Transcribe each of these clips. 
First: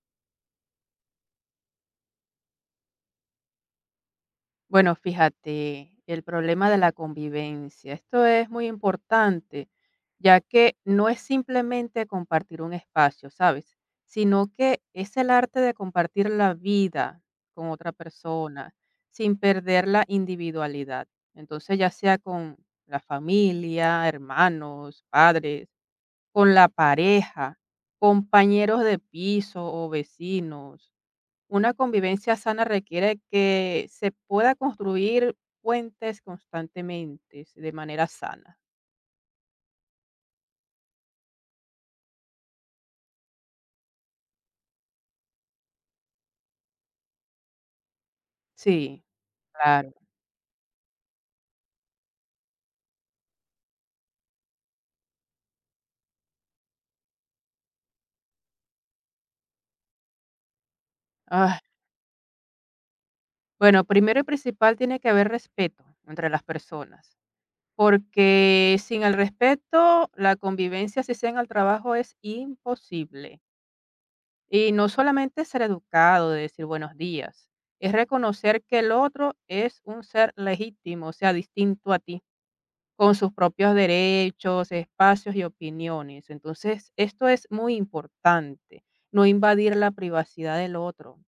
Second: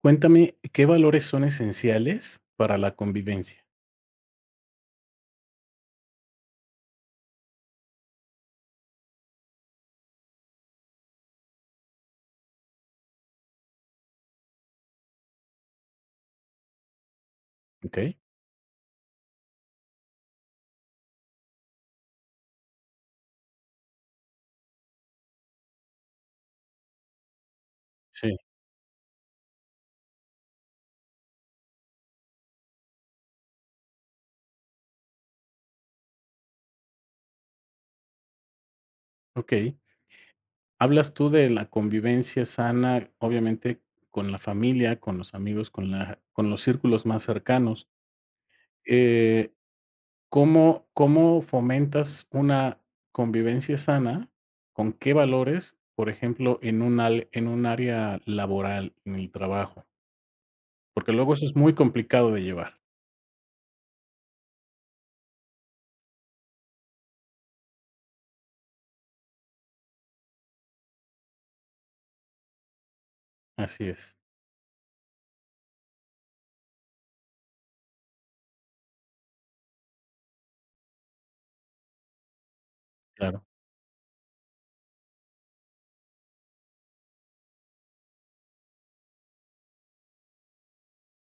Cuéntame, ¿qué valores son esenciales para la convivencia? Bueno, fíjate, el problema de la convivencia. Esto es muy importante, ya que no es simplemente compartir un espacio, ¿sabes? Sino que es el arte de compartir la vida con otra ¿Ok? persona sin perder la individualidad. Entonces, ya sea con la familia, hermanos, padres, con la pareja, Sí. compañeros de piso o vecinos. Una convivencia sana requiere que se pueda construir puentes constantemente, de manera sana. Ok. Hablas tú de la convivencia sana, obviamente, con la familia, con los amigos, con la con los círculos más cercanos. Sí, Eh, claro. ¿cómo fomentas una convivencia sana? ¿Con qué valores? Por ejemplo, en un área laboral, en el trabajo, porque luego eso es Ah, muy complicado de llevar. bueno, primero y principal tiene que haber respeto entre las personas, porque sin el respeto, la convivencia, si sea en el trabajo, es imposible. Así es. Y no solamente ser educado, de decir buenos días, es reconocer que el otro es un ser legítimo, o sea, distinto a ti, con sus Claro. propios derechos, espacios y opiniones. Entonces, esto es muy importante, no invadir la privacidad del otro,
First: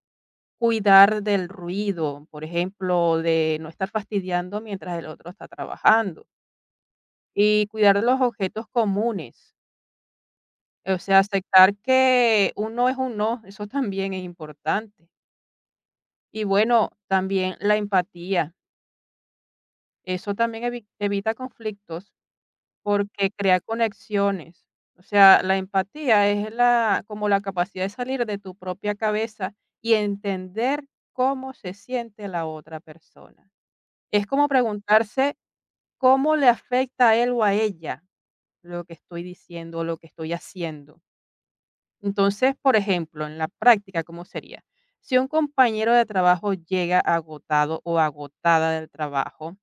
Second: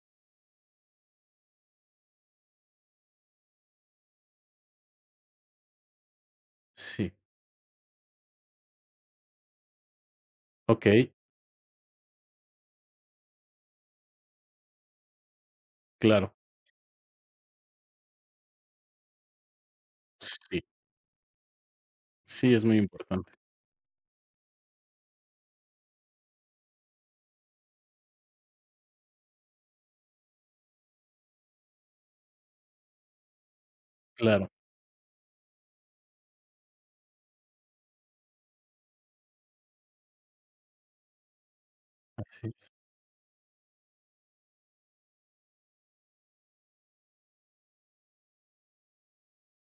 cuidar del ruido, por ejemplo, de no estar fastidiando mientras el otro está trabajando Sí. y cuidar de los objetos comunes, Ok. o sea, aceptar que un no es un no, eso también es importante. Claro. Y bueno, también la empatía, eso también Sí. Evita conflictos. Sí, es muy Porque importante. crea conexiones. O sea, la empatía es la como la capacidad de salir de tu propia cabeza y entender cómo se siente la otra persona. Es como Claro, preguntarse cómo le afecta a él o a ella lo que estoy diciendo o lo que estoy haciendo. así Entonces, es. por ejemplo, en la práctica, ¿cómo sería? Si un compañero de trabajo llega agotado o agotada del trabajo,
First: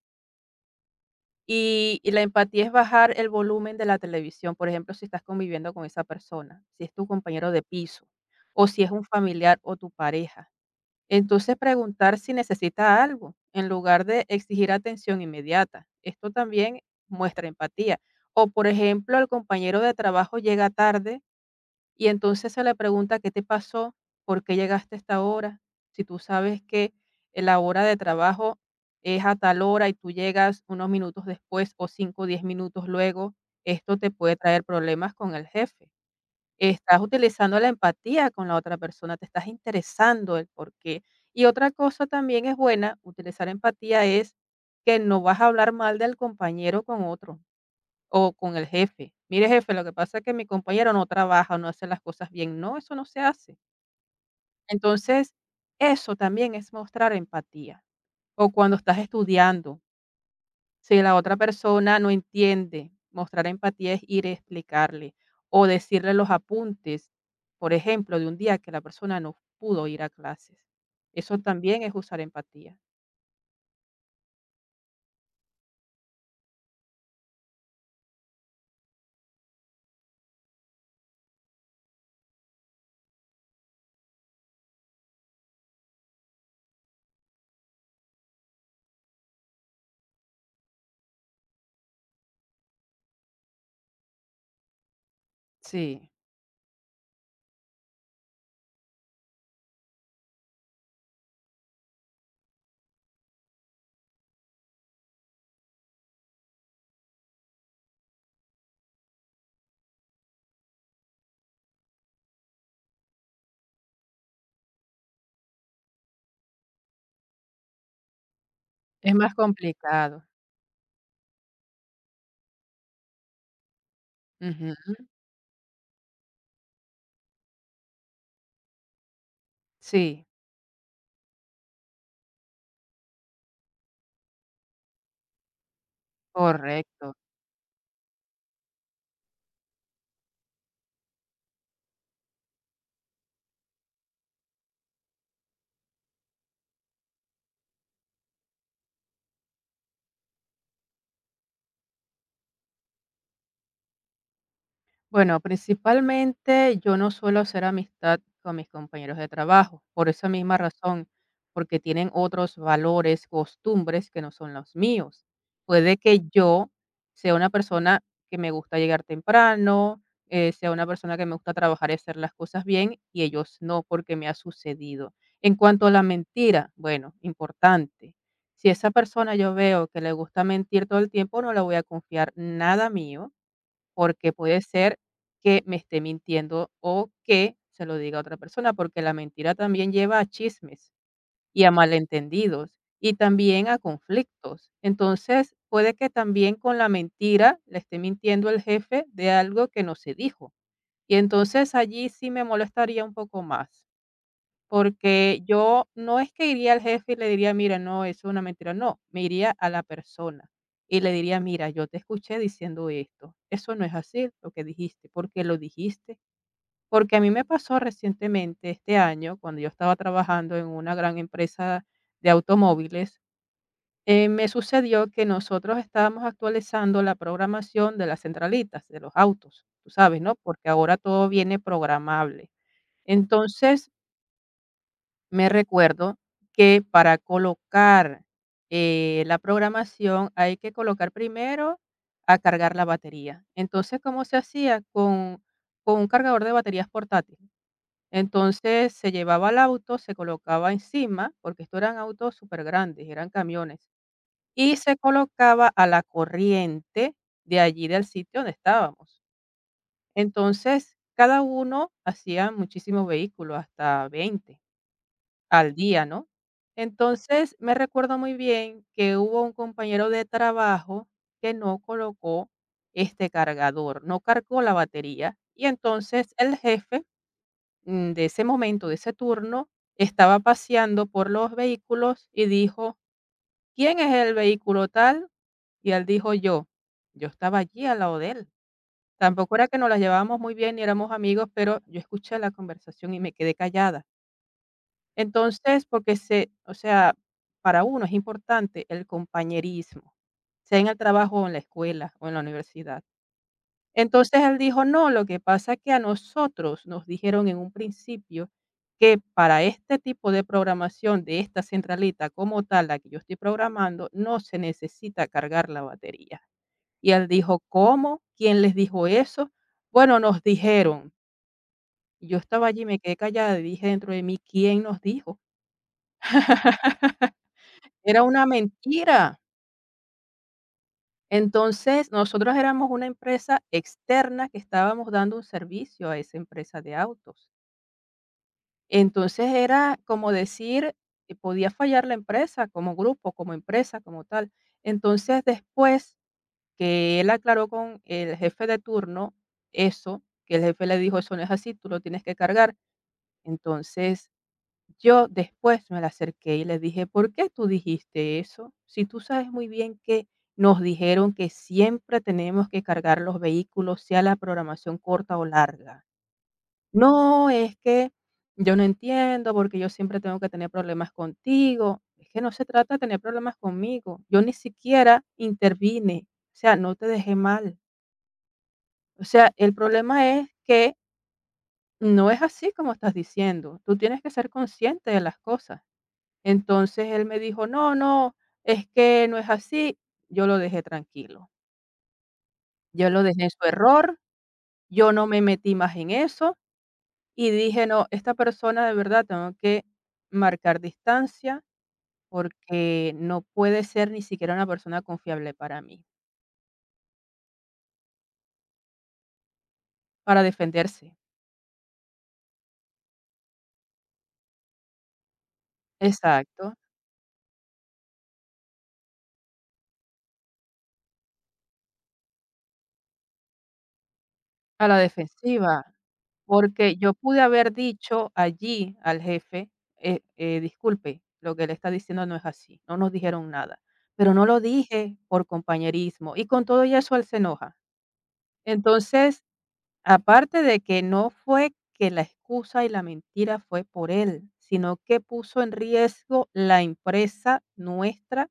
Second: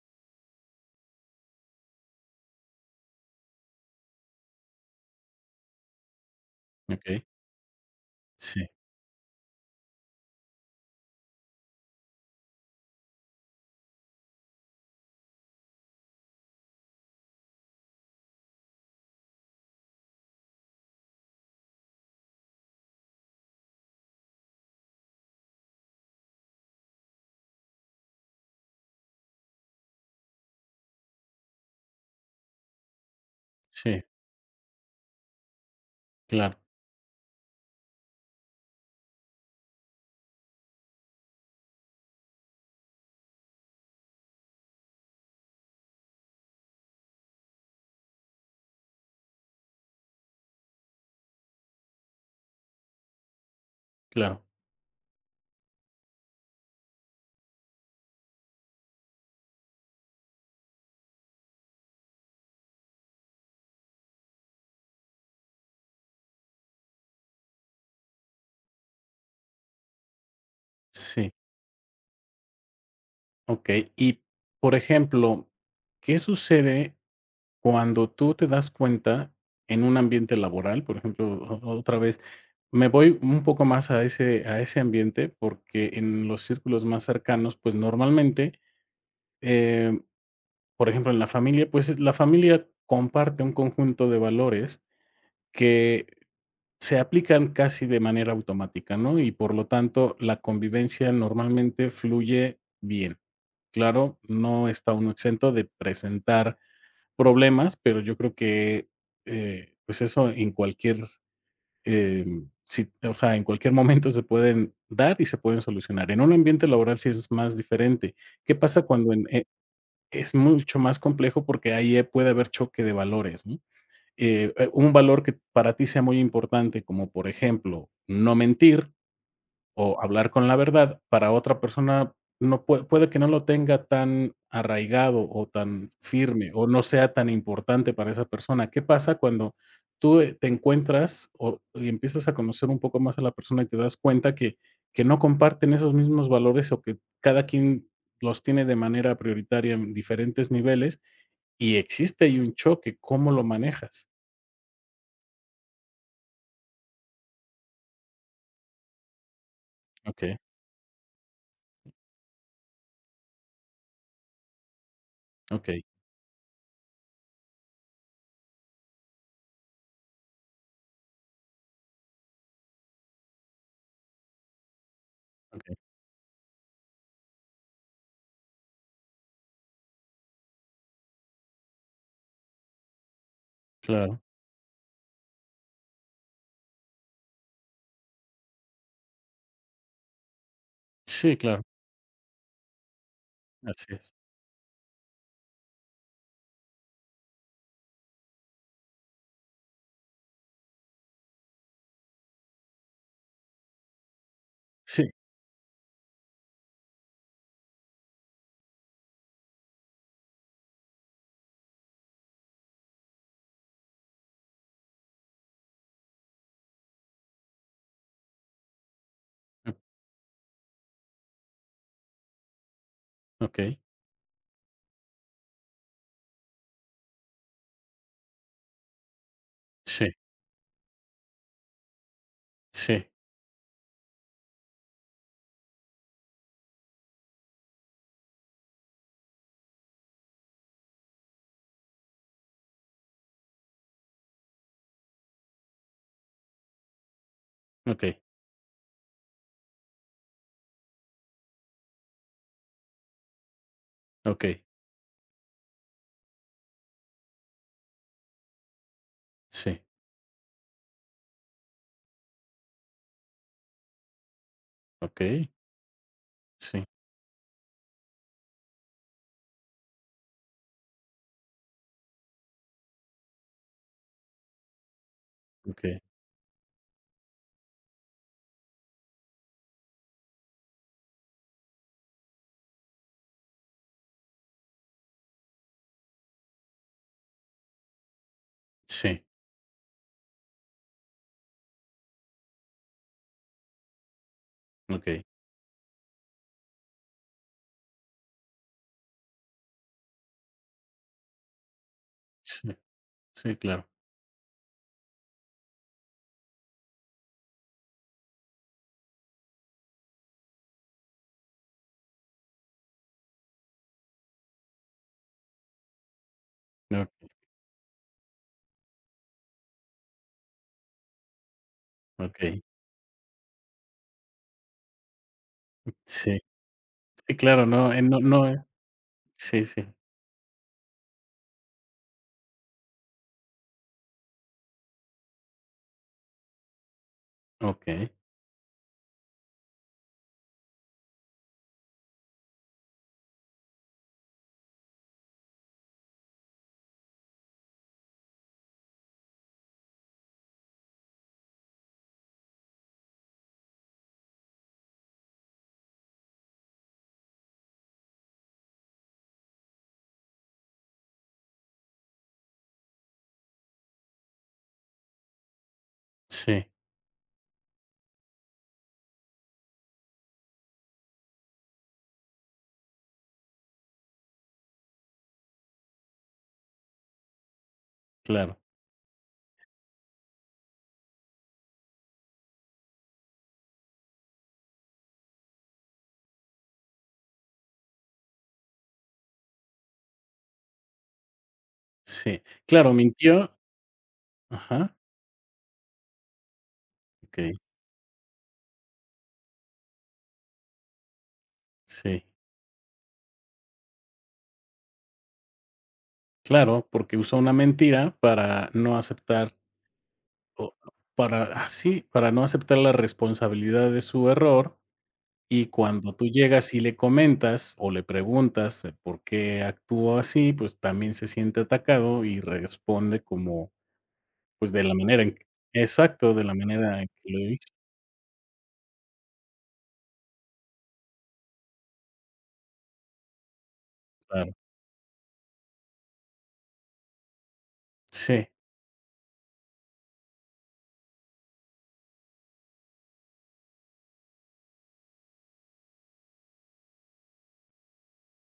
y la empatía es bajar el volumen de la televisión, por ejemplo, si estás conviviendo con esa persona, si es tu Okey. compañero de piso, Sí, o si es un familiar o tu pareja. Entonces, preguntar si necesita algo, en lugar de exigir atención inmediata. Esto también muestra empatía. O, por ejemplo, el compañero de trabajo llega tarde y entonces se le pregunta, ¿qué te pasó? ¿Por qué llegaste a esta hora? Si tú sabes que la hora de trabajo es a tal hora y tú llegas unos minutos después o 5, o 10 minutos luego, esto sí, te puede traer problemas con el jefe. claro, Estás utilizando la empatía con la otra persona, te estás interesando el por qué. Y otra cosa también es buena, utilizar empatía es que no vas a hablar mal del compañero con otro. O con el jefe. Mire, jefe, lo que pasa es que mi compañero no trabaja, no hace las cosas bien. No, eso no se hace. claro. Entonces, eso también es mostrar empatía. O cuando estás estudiando, si la otra persona no entiende, mostrar empatía es ir a explicarle o decirle los apuntes, por ejemplo, de un día que la persona no pudo ir a clases. Sí, Eso también es usar empatía. okey. Y, por ejemplo, ¿qué sucede cuando tú te das cuenta en un ambiente laboral? Por ejemplo, o otra vez, me voy un poco más a ese ambiente, porque en los círculos más cercanos, pues, normalmente, eh, por ejemplo, en la familia, pues, la familia comparte un conjunto de valores que Sí, se aplican casi de manera automática, ¿no? Y por lo tanto, la convivencia normalmente fluye bien. Claro, no está uno exento de presentar problemas, pero yo creo que, pues eso en cualquier, si o sea, en cualquier momento se pueden dar y se pueden solucionar. En un ambiente laboral sí es más diferente. ¿Qué pasa es cuando en más e complicado. es mucho más complejo? Porque ahí, puede haber choque de valores, ¿no? Ujú. Un valor que para ti sea muy importante, como por ejemplo, no mentir o Sí, hablar con la verdad, para otra persona puede que no lo tenga tan arraigado o tan firme o no correcto. sea tan importante para esa persona. ¿Qué pasa cuando tú, te encuentras o y empiezas a conocer un poco más a la persona y te das cuenta que no comparten esos mismos valores o que cada quien los tiene de manera prioritaria en diferentes niveles y existe ahí un choque? ¿Cómo lo manejas? Bueno, principalmente yo no suelo hacer amistad con mis compañeros de trabajo, por esa Okey. misma razón, porque tienen otros valores, costumbres que no son los míos. Okey, Puede que yo sea una persona que me gusta llegar temprano, sea una persona que me gusta trabajar y hacer las cosas bien, y ellos no, porque me ha sucedido. En okey, cuanto a la mentira, bueno, importante. Si esa persona yo veo que le gusta mentir todo el tiempo, no le voy a confiar nada mío claro. porque puede ser que me esté mintiendo o que se lo diga a otra persona, porque la mentira también lleva a chismes Sí, claro, y a malentendidos y también a así es. conflictos. Entonces, puede que también con la mentira le esté mintiendo el jefe de algo que no se dijo. Y entonces allí sí me molestaría un poco más. Sí, Porque yo no es que iría al jefe y le diría: "Mira, no, eso es una mentira", no, me iría a la persona y le diría: "Mira, yo te escuché diciendo esto, eso no es así lo que dijiste, porque lo dijiste?". Porque a mí me pasó recientemente este año, cuando yo o estaba trabajando en una gran empresa de automóviles, okey, me sucedió que nosotros estábamos actualizando la programación de las centralitas de los autos, tú sí, sabes, ¿no? Porque ahora todo viene programable. sí, Entonces, me recuerdo que para colocar, la programación hay que colocar primero a cargar la batería. Entonces, ¿cómo se hacía? Con un cargador de baterías portátil. okey, Entonces, se llevaba al auto, se colocaba encima, porque estos eran autos súper grandes, eran camiones, okey, y se colocaba a la corriente de allí del sitio donde estábamos. sí, Entonces, cada uno hacía muchísimos vehículos, hasta 20. okey, Al día, ¿no? sí, Entonces, me recuerdo muy bien que hubo un compañero de trabajo que no colocó este cargador, no cargó la batería, y okey, entonces el jefe, de ese momento, de ese turno, estaba paseando por los vehículos y dijo: "¿Quién es el vehículo tal?". Y él dijo: "Yo". Yo estaba allí al lado de él. sí, Tampoco era que nos las llevábamos muy bien ni éramos amigos, pero yo escuché la conversación y me quedé callada. okey, Entonces, porque se o sea, para uno es importante el compañerismo, sea en el trabajo o en la escuela o en la sí, universidad. sí, claro, Entonces, él dijo: "No, lo que pasa es que a nosotros nos dijeron en un principio que para este tipo de programación de esta centralita como tal, la que yo estoy programando, no se necesita cargar la batería". okey, Y él dijo: "¿Cómo? ¿Quién les dijo eso?". "Bueno, nos dijeron". Y yo okey, estaba allí, me quedé callada y dije dentro de mí: "¿Quién nos dijo?". sí, sí, claro, no, Era una mentira. sí, sí, Entonces, nosotros éramos una empresa externa que estábamos dando un servicio a esa empresa de autos. okey, Entonces, era como decir, podía fallar la empresa como grupo, como empresa, como tal. Entonces, después que él aclaró con el jefe de turno eso, que el jefe le dijo, eso no es así, tú lo tienes que cargar. Entonces, yo después me la acerqué y le dije: "¿Por qué tú dijiste eso? Si tú sabes muy bien que nos dijeron que siempre tenemos que cargar los vehículos, sea la programación corta o larga". sí, "No, es que yo no entiendo, porque yo siempre tengo que tener problemas contigo". Es que no se trata de tener problemas conmigo. Yo ni siquiera intervine. O sea, no te dejé mal. claro, O sea, el problema es que no es así como estás diciendo. Tú tienes que ser consciente de las cosas. Entonces él me dijo: "No, no, es que no es así". Yo lo dejé tranquilo. sí, claro, Yo lo dejé en mintió. su error, Ajá, yo no me metí más en eso y okey, dije: "No, esta persona de verdad tengo que marcar distancia sí, porque no puede ser ni siquiera una persona confiable para mí", claro, porque usó una mentira para no aceptar para o defenderse. para ah, sí, para no aceptar la responsabilidad de su error. Y cuando tú Exacto. llegas y le comentas o le preguntas el por qué actuó así, pues también se siente atacado y responde como, pues, de A la la manera en que defensiva, exacto, de la porque manera en yo que lo pude hizo, haber dicho allí al jefe, disculpe, lo que él está diciendo no es así, no nos dijeron nada, pero no claro. lo dije por compañerismo y con todo y eso él se enoja. Sí, Entonces, aparte de que no fue que la excusa y la mentira fue por él, sino que puso en riesgo la empresa nuestra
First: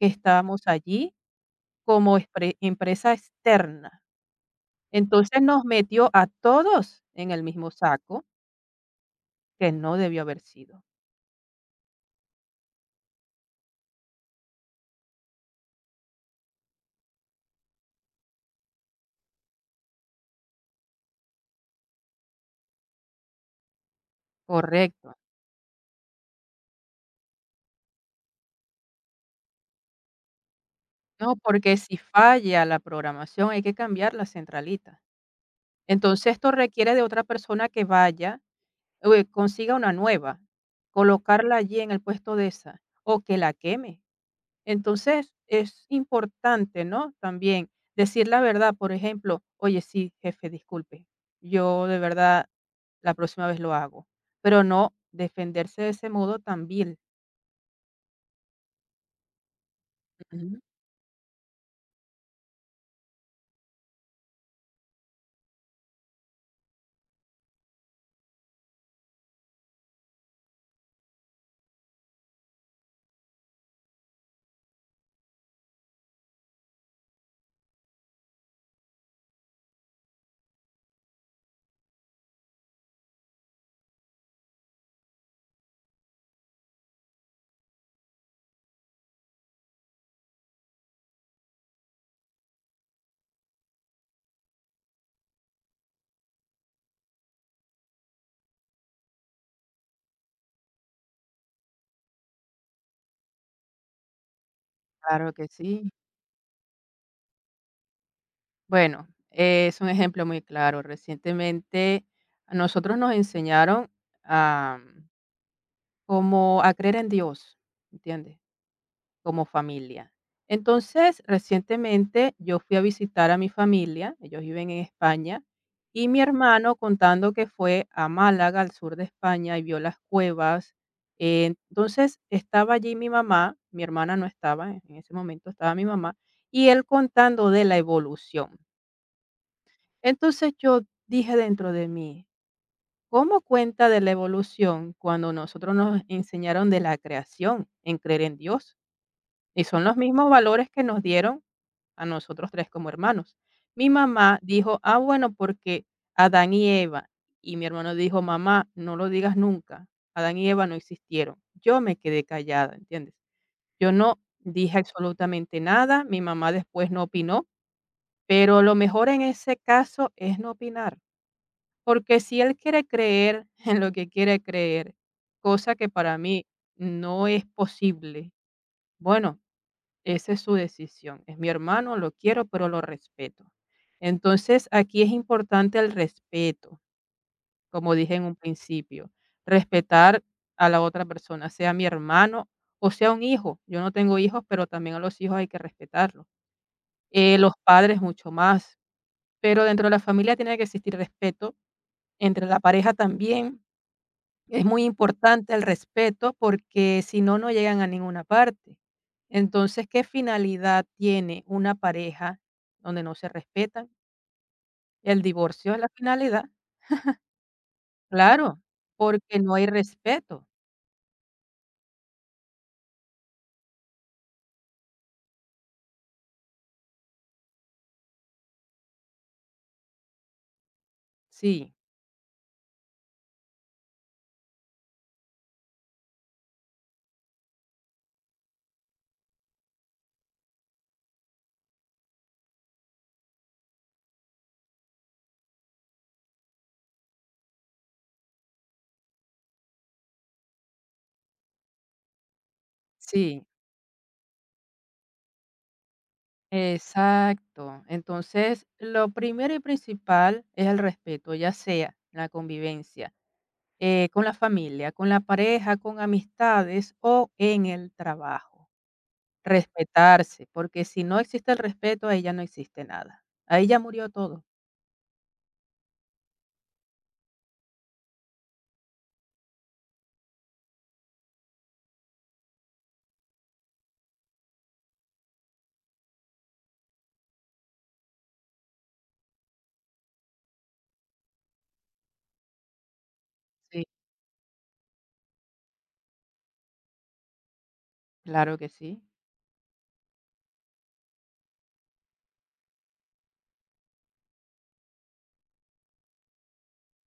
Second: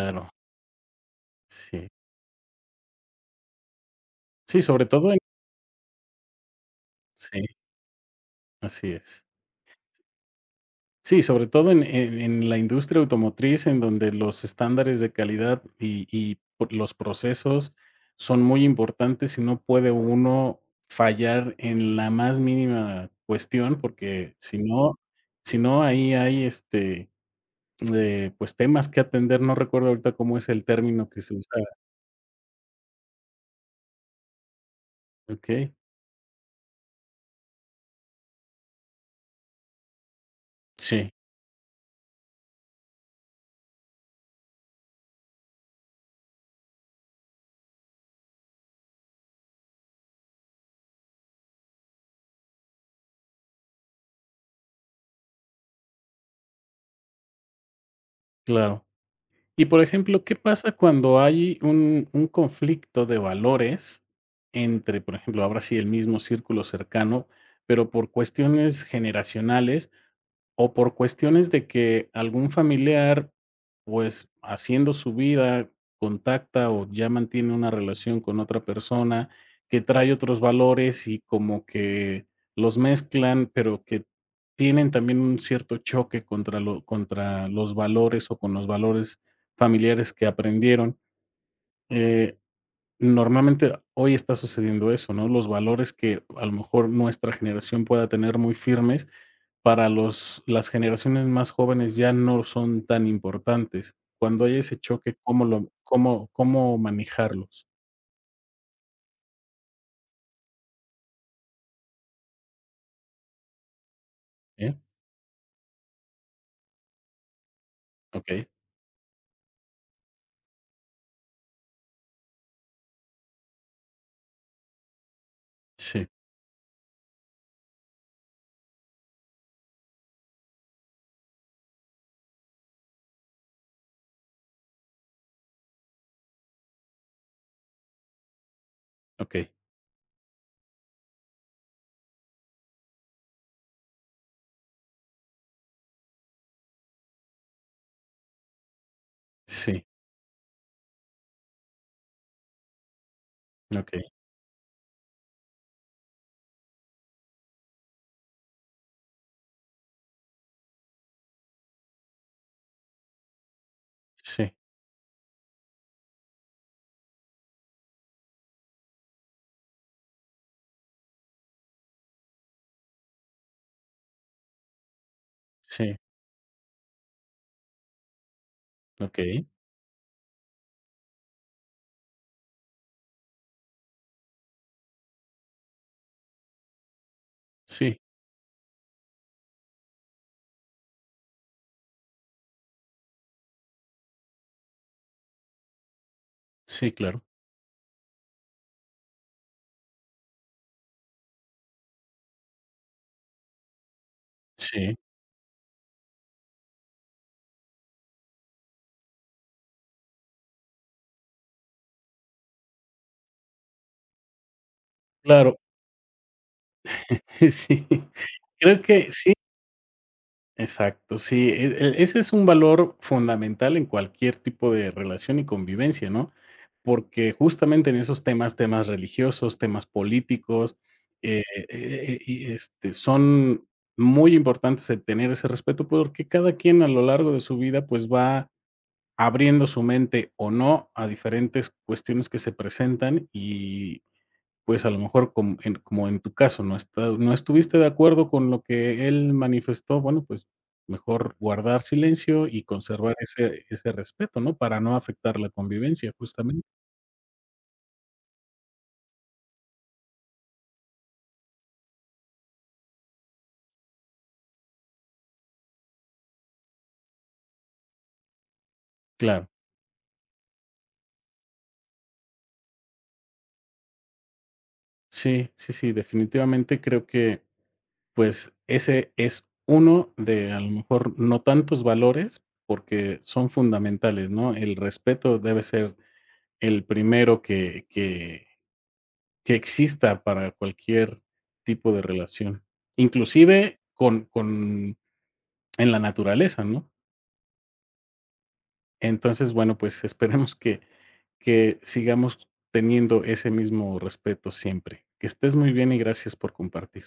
que estábamos allí sí. como expre empresa externa. Sí, sobre todo en Entonces nos metió a todos en sí, el mismo saco, así es. que no debió haber sido. Sí, sobre todo en la industria automotriz, en donde los estándares de calidad y por los procesos son muy importantes, y no puede uno fallar en la más mínima cuestión, porque Correcto. si no, ahí hay, este, pues, temas que atender, no recuerdo ahorita cómo es el término que se No, usa. porque si falla la programación hay que cambiar la centralita. Okey. Entonces esto requiere de otra persona que vaya, consiga una nueva, Sí, colocarla allí en el puesto de esa o que la queme. Entonces, es importante, ¿no? También decir la verdad, por ejemplo, oye, sí, jefe, disculpe, yo de verdad la próxima vez lo hago, pero no defenderse de ese modo tan vil. claro. Y, por ejemplo, ¿qué Ujú. pasa cuando hay un conflicto de valores entre, por ejemplo, ahora sí, el mismo círculo cercano, pero por cuestiones generacionales, o por cuestiones de que algún familiar, pues, haciendo su vida, contacta o ya mantiene una relación con otra persona que trae otros valores y como que los mezclan, pero que tienen también un cierto choque contra lo con los valores familiares que aprendieron. Eh, normalmente hoy está sucediendo eso, ¿no? Los valores que a lo mejor nuestra generación pueda tener muy firmes, para los las generaciones más jóvenes ya no son tan importantes. Cuando hay ese choque, Claro ¿cómo que lo sí. cómo manejarlos? Bueno, es un ejemplo muy claro. Recientemente a nosotros nos enseñaron ¿Eh? a, como a creer en Dios, ¿entiendes? Okey. Como familia. Entonces, recientemente yo fui a visitar a mi familia, ellos viven en España, y Sí, mi hermano contando que fue a Málaga, al sur de España, y vio las cuevas. Entonces, estaba allí mi mamá, mi hermana no estaba, en ese momento estaba mi mamá, y él contando de la evolución. okey. Entonces yo dije dentro de mí, ¿cómo cuenta de la evolución cuando nosotros nos enseñaron de la creación, en creer en Dios? Y son Sí, los mismos valores que nos dieron a nosotros 3 como hermanos. Mi okey. mamá dijo: "Ah, bueno, porque Adán y Eva". Y mi hermano dijo: "Mamá, no lo digas nunca, Adán y Eva no existieron". Yo me quedé callada, ¿entiendes? Yo no Sí, dije absolutamente nada, mi mamá después no opinó, pero lo mejor en ese caso es no opinar, porque si él quiere creer en lo que quiere creer, cosa que sí, para mí no es posible, bueno, okey. esa es su decisión. Es mi hermano, lo quiero, pero lo respeto. Entonces, aquí es importante el respeto, como Sí, dije en un principio, respetar a la otra persona, sea mi hermano o sea un hijo. Yo no tengo hijos, pero también a los hijos hay que respetarlos. sí, claro. Los padres mucho más, pero dentro de la familia tiene que existir respeto, entre la pareja también, es muy Sí, importante el respeto porque si no, no llegan a ninguna parte. Entonces, ¿qué finalidad tiene una pareja donde no se respetan? El claro. divorcio es la finalidad, Sí. claro, Creo que sí, porque no hay respeto. exacto. Sí, ese es un valor fundamental en cualquier tipo de relación y convivencia, ¿no? Porque justamente en esos temas, temas religiosos, temas políticos, eh Sí, y, este, son muy importantes el tener ese respeto, porque cada quien a lo largo de su vida, pues, va abriendo su mente o no a diferentes cuestiones que se presentan y, pues, a lo mejor como en tu caso, no está no estuviste de acuerdo con lo que él manifestó, bueno, pues, mejor guardar silencio y conservar sí, ese respeto, ¿no? Para no afectar la convivencia, justamente. exacto. Entonces, lo primero y principal es el respeto, ya sea la convivencia con la familia, con la pareja, con amistades o en el trabajo. Claro. Respetarse, porque si no existe el respeto, ahí ya no existe nada. Ahí ya murió todo. Sí, sí, sí, definitivamente creo que, pues, ese es uno de, a lo mejor, no tantos valores, porque son fundamentales, ¿no? El respeto debe ser el primero que exista para cualquier tipo de relación, inclusive Sí, con en la naturaleza, ¿no? claro que sí. Entonces, bueno, pues, esperemos que sigamos teniendo ese mismo respeto siempre. Que estés muy bien y gracias por compartir.